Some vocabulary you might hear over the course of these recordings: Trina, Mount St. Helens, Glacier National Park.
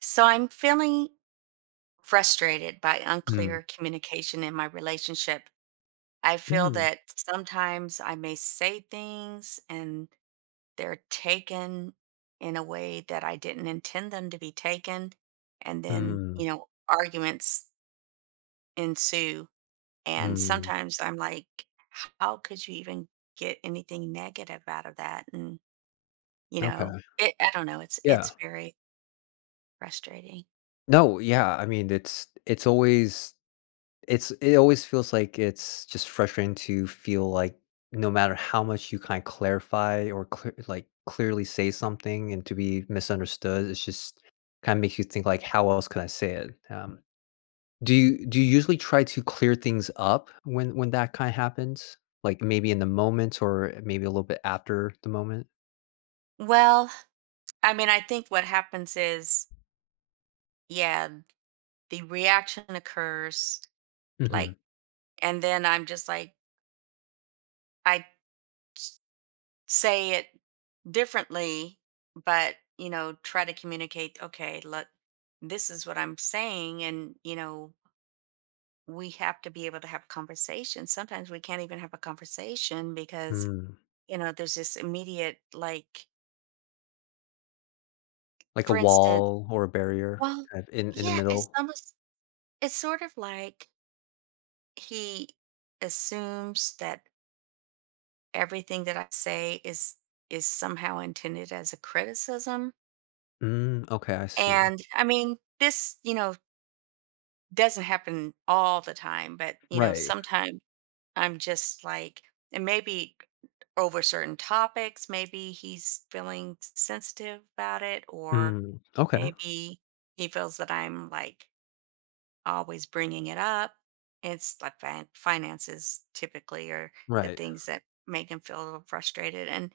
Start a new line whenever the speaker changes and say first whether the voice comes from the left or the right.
right: So I'm feeling frustrated by
left: Mm.
right: unclear communication in my relationship. I feel
left: Mm,
right: that sometimes I may say things and they're taken in a way that I didn't intend them to be taken. And then,
left: mm,
right: arguments ensue. And
left: mm,
right: sometimes I'm like, how could you even get anything negative out of that? And,
left: okay,
right: I don't know. It's,
left: yeah.
right: it's very frustrating.
left: No, yeah, I mean, it's always it always feels like it's just frustrating to feel like no matter how much you kinda clarify or clear like, clearly say something and to be misunderstood, it's just kinda makes you think, like, "How else can I say it?" Do you usually try to clear things up when that kinda happens? Like, maybe in the moment or maybe a little bit after the moment?
right: Well, I mean, I think what happens is, yeah, the reaction occurs,
left: Mhm.
right: like, and then I'm just like I s- say it differently, but try to communicate, okay, look, this is what I'm saying, and we have to be able to have a conversation. Sometimes we can't even have a conversation because,
left: Mm.
right: there's this immediate, like,
left: Like a
right: for instance,
left: wall or a barrier
right: well,
left: kind of in the
right: yeah, it's
left: middle?
right: almost, it's sort of like he assumes that everything that I say is somehow intended as a criticism.
left: Mm, okay, I see.
right: And I mean, this, doesn't happen all the time, but
left: Right.
right: sometimes I'm just like, and maybe over certain topics, maybe he's feeling sensitive about it, or
left: Mm, okay,
right: maybe he feels that I'm, like, always bringing it up. It's like finances typically are the
left: right.
right: things that make him feel a little frustrated. And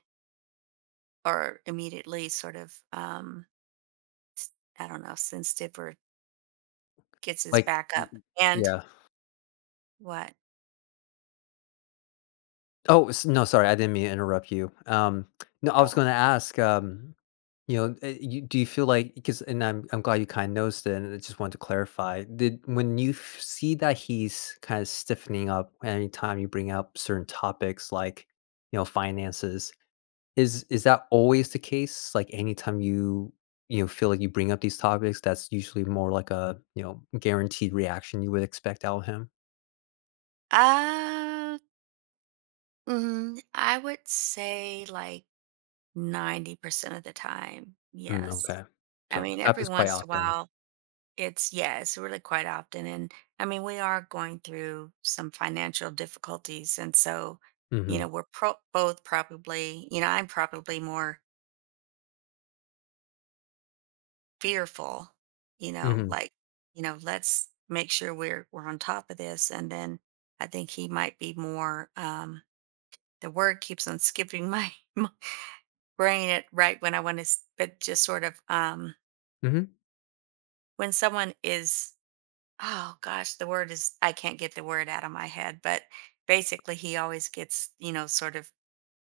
right: or immediately sort of s- I don't know, sensitive or gets his
left: Like,
right: back up. And
left: yeah.
right: what?
left: Oh, s No, sorry, I didn't mean to interrupt you. No, I was
right: Oh.
left: gonna ask, you know, you do you feel like? Because, and I'm glad you kinda noticed it, and I just wanted to clarify. Did When you f see that he's kinda stiffening up anytime you bring up certain topics, like, you know, finances. Is that always the case? Like, anytime you, you know, feel like you bring up these topics, that's usually more like a, you know, guaranteed reaction you would expect out of him?
right: Uh I would say like 90% of the time,
left: Mm,
right: yes.
left: okay.
right: I
left: So it
right: mean, every
left: happens quite
right: once in a
left: often.
right: while it's yeah, it's really quite often. And I mean, we are going through some financial difficulties, and so
left: Mhm.
right: we're both probably, I'm probably more fearful,
left: Mhm.
right: like, let's make sure we're on top of this. And then I think he might be more the word keeps on skipping my, my brain at right when I want to, but just sort of
left: Mhm.
right: when someone is, oh gosh, the word is I can't get the word out of my head, but basically he always gets, sort of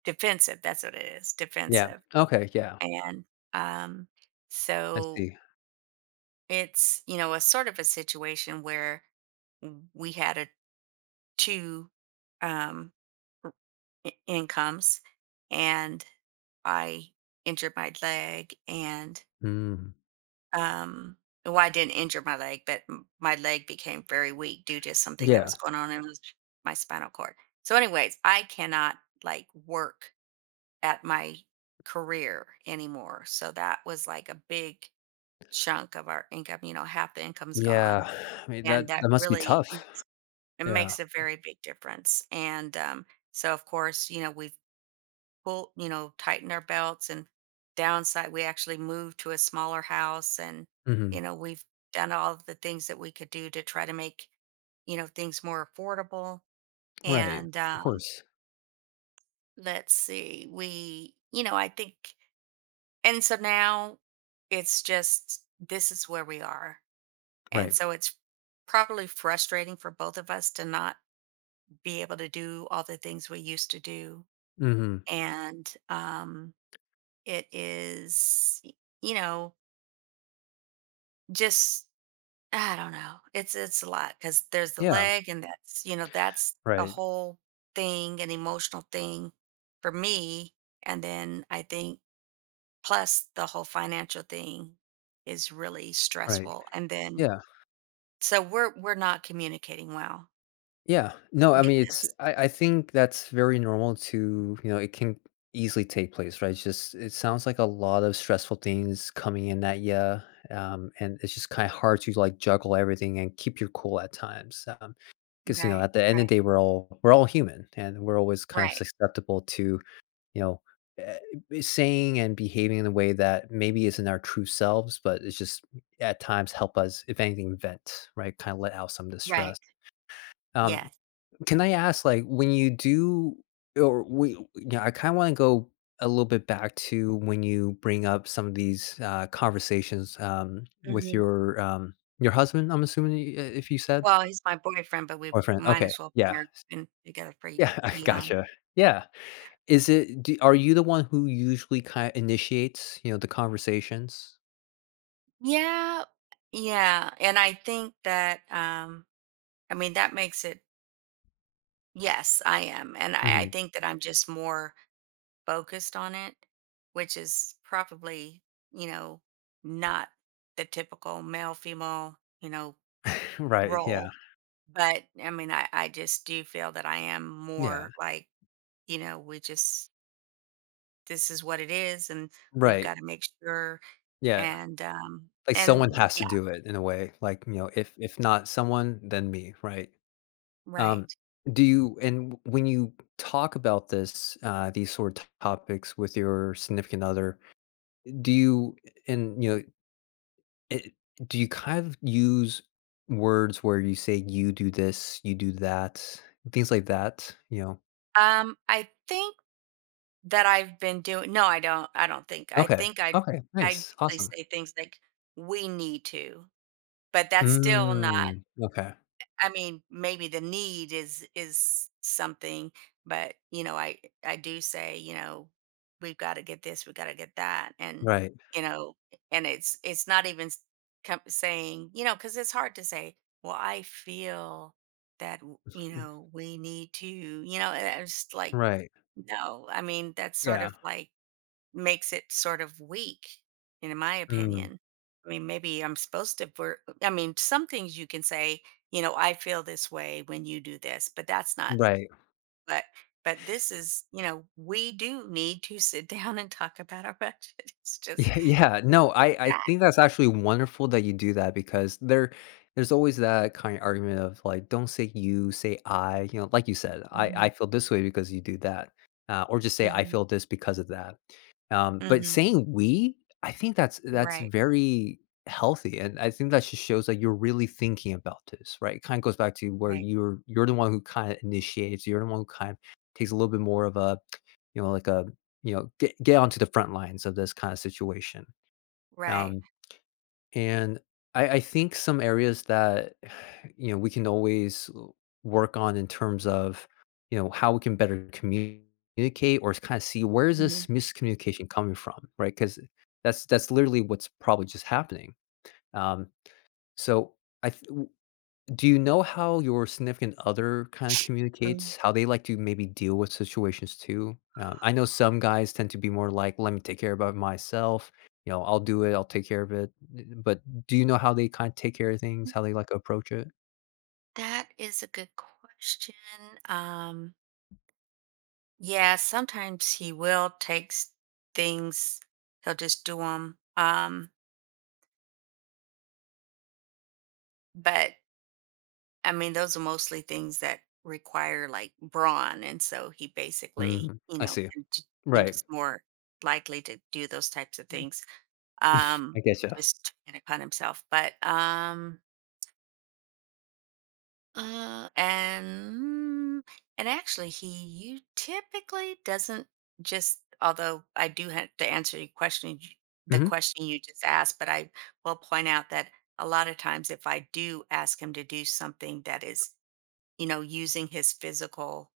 right: defensive. That's what it is,
left: Yeah.
right: defensive.
left: Okay, yeah.
right: And um
left: I
right: so
left: see.
right: it's a sort of a situation where we had a two um incomes, and I injured my leg, and
left: Mm.
right: um well, I didn't injure my leg, but my leg became very weak due to something that
left: Yeah.
right: was going on in was my spinal cord. So anyways, I cannot, like, work at my career anymore, so that was like a big chunk of our income. Half the income's gone,
left: Yeah. I mean,
right: and
left: that
right: that
left: that must be
right: really...
left: tough.
right: It
left: Yeah.
right: makes a very big difference, and, so, of course, we've tightened our belts, and downside we actually moved to a smaller house, and,
left: Mhm.
right: we've done all of the things that we could do to try to make, things more affordable,
left: Right.
right: and,
left: Of course.
right: let's see, I think, and so now it's just this is where we are, and
left: Right.
right: so it's probably frustrating for both of us to not be able to do all the things we used to do.
left: Mhm.
right: And it is, you know just I don't know, it's a lot because there's the
left: Yeah.
right: leg, and that's, you know, that's a
left: Right.
right: whole thing, an emotional thing for me. And then I think plus the whole financial thing is really
left: Right.
right: stressful, and then
left: Yeah.
right: so we're not communicating well
left: Yeah. No, I mean, it's
right: because...
left: I think that's very normal to, you know, it can easily take place, right? It's just it sounds like a lot of stressful things coming in at you. And it's just kind of hard to like juggle everything and keep your cool at times. Because you know,
right: Right.
left: at the end of
right: Right.
left: the day, we're all human, and we're always kind of
right: Right.
left: susceptible to you know eh, saying and behaving in a way that maybe isn't our true selves, but it's just at times help us, if anything, vent, right? Kind of let out some distress.
right: Right.
left: Um,
right: Yes.
left: can I ask, like, when you do or we you know, I kinda wanna go a little bit back to when you bring up some of these, conversations, with
right: Hmm.
left: your husband, I'm assuming, I if you said?
right: Well, he's my boyfriend, but we
left: Boyfriend,
right: might
left: okay,
right: as well be
left: yeah.
right: married, been together for
left: Yeah, I
right: eon.
left: gotcha. Yeah. Is it, do are you the one who usually ki initiates, you know, the conversations?
right: Yeah, yeah, and I think that, I mean, that makes it... Yes, I am, and I
left: Mhm.
right: think that I'm just more focused on it, which is probably, you know, not the typical male-female, you know,
left: Right, yeah.
right: role, but, I mean, I just do feel that I am
left: Yeah.
right: more like, we just this is what it is, and we've
left: Right.
right: gotta make sure.
left: Yeah.
right: And, um
left: Like, someone
right: and
left: has to
right: yeah,
left: do it in a way, like, you know, if not someone, then me, right? Um,
right: right.
left: do you and when you talk about this, these sort of topics with your significant other, do you and you know, it, do you kind of use words where you say you do this, you do that, things like that? You know,
right: I think that I've been doing, no, I don't think. I
left: okay,
right: think I
left: okay,
right: I
left: nice,
right: usually
left: awesome.
right: say things like, "We need to," but that's still not...
left: Mm, okay,
right: I mean, maybe the need is something, but I do say, we've got to get this, we've got to get that, and
left: right,
right: you know, it's not even saying, because it's hard to say. Well, I feel that we need to, and it's like,
left: right,
right: no. I mean, that's sort
left: yeah,
right: of like makes it sort of weak, in my
left: mm,
right: opinion. I mean, maybe I'm supposed to, I mean, some things you can say, I feel this way when you do this, but that's not,
left: right.
right: but, but this is, we do need to sit down and talk about our budget. It's just
left: Yeah, yeah. No, I
right: that.
left: think that's actually wonderful that you do that because there's always that kind of argument of like don't say you, say I, you know, like you said, I
right: Hmm.
left: feel this way because you do that. Or just say I
right: Hmm.
left: feel this because of that. But
right: Hmm.
left: saying we, I think that's
right: Right.
left: very healthy and I think that just shows that you're really thinking about this, right? It kind of goes back to where
right: Right.
left: you're the one who kind of initiates, you're the one who kind of takes a little bit more of a you know like a you know, get onto the front lines of this kind of situation.
right: Right.
left: Um, and I think some areas that you know we can always work on in terms of you know how we can better communicate or kind of see where is this
right: Mhm.
left: miscommunication coming from, right? Because that's literally what's probably just happening. Um, so I th- do you know how your significant other kinda
right: Mm.
left: communicates? How they like to maybe deal with situations too? I know some guys tend to be more like, "Let me take care about myself," you know, "I'll do it, I'll take care of it," but do you know how they kinda take care of things, how they like to approach it?
right: That is a good question. Um, Yeah, sometimes he will take things, he'll just do them. But I mean, those are mostly things that require, like, brawn. And so he basically,
left: Mm, I see.
right: can you
left: Right.
right: just more likely to do those types of
left: Mm,
right: things. Um,
left: I getcha.
right: just to kind of cut himself. But Uh, and mm, and actually, he you typically doesn't just... Although I do have to answer your question, the
left: Mhm.
right: question you just asked, but I will point out that a lot of times, if I do ask him to do something that is, using his physical,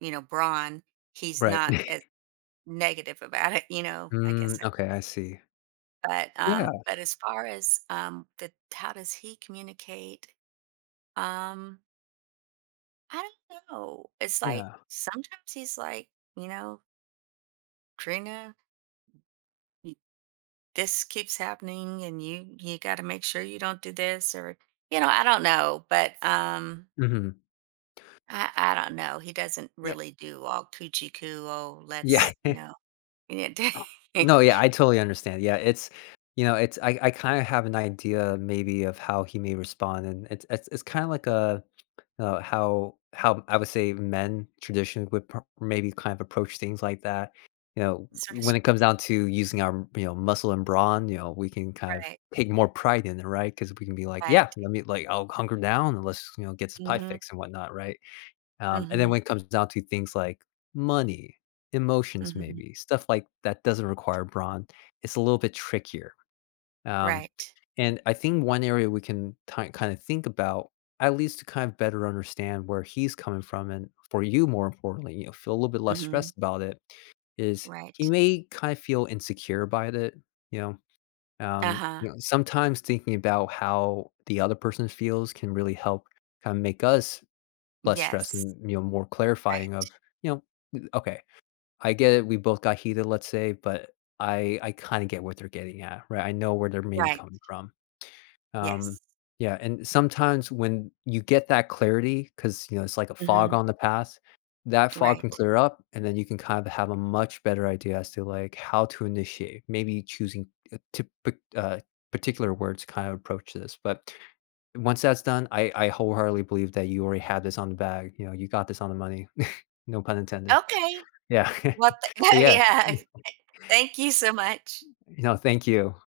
right: brawn, he's
left: Right.
right: not as negative about it. You know, I guess.
left: Mm, okay, I see.
right: But
left: Yeah,
right: um, but as far as the how does he communicate? Um, I don't know. It's like
left: yeah.
right: sometimes he's like, you know, Trina, y- this keeps happening and you got to make sure you don't do this or I don't know, but um
left: Mhm.
right: I I don't know. He doesn't
left: Yeah.
right: really do all coochie coo. Oh,
left: Yeah.
right: let's.
left: No, yeah, I totally understand. Yeah, it's you know, it's I kind of have an idea maybe of how he may respond, and it's kind of like a how I would say men traditionally would maybe kind of approach things like that. You know,
right: Sort of
left: when it comes down to using our you know muscle and brawn, you know, we can kind of
right: right.
left: take more pride in it, right? Because we can be like, yeah,
right: Right.
left: let me like I'll hunker down and let's you know get this pie
right: Mhm.
left: fix and whatnot, right? And then
right: Mhm.
left: when it comes down to things like money, emotions,
right: Mhm.
left: maybe stuff like that doesn't require brawn, it's a little bit trickier. Um,
right: Right.
left: and I think one area we can kind of think about, at least to kind of better understand where he's coming from, and for you, more importantly, you know, feel a little bit less
right: Mhm.
left: stressed about it, is he
right: Right.
left: may kind of feel insecure about it. You know,
right: Uh-huh.
left: you know, sometimes thinking about how the other person feels can really help kind of make us less stress
right: Yes.
left: and, you know, more clarifying
right: Right.
left: of, you know, "N okay, I get it, we both got heated, let's say, but I kinda get what they're getting at, right? I know where they're maybe
right: Right.
left: coming from." Um,
right: Yes.
left: yeah, and sometimes when you get that clarity because you know, it's like a fog
right: Mhm.
left: on the path, that fog can
right: Right.
left: clear up, and then you can kind of have a much better idea as to, like, how to initiate, maybe choosing a tip uh, particular words kind of approach this, but once that's done, I wholeheartedly believe that you already had this on the bag, you know, you got this on the money, no pun intended.
right: Okay.
left: Yeah,
right: What the
left: but yeah,
right: yeah.
left: you
right: Thank you so much.
left: know, thank you.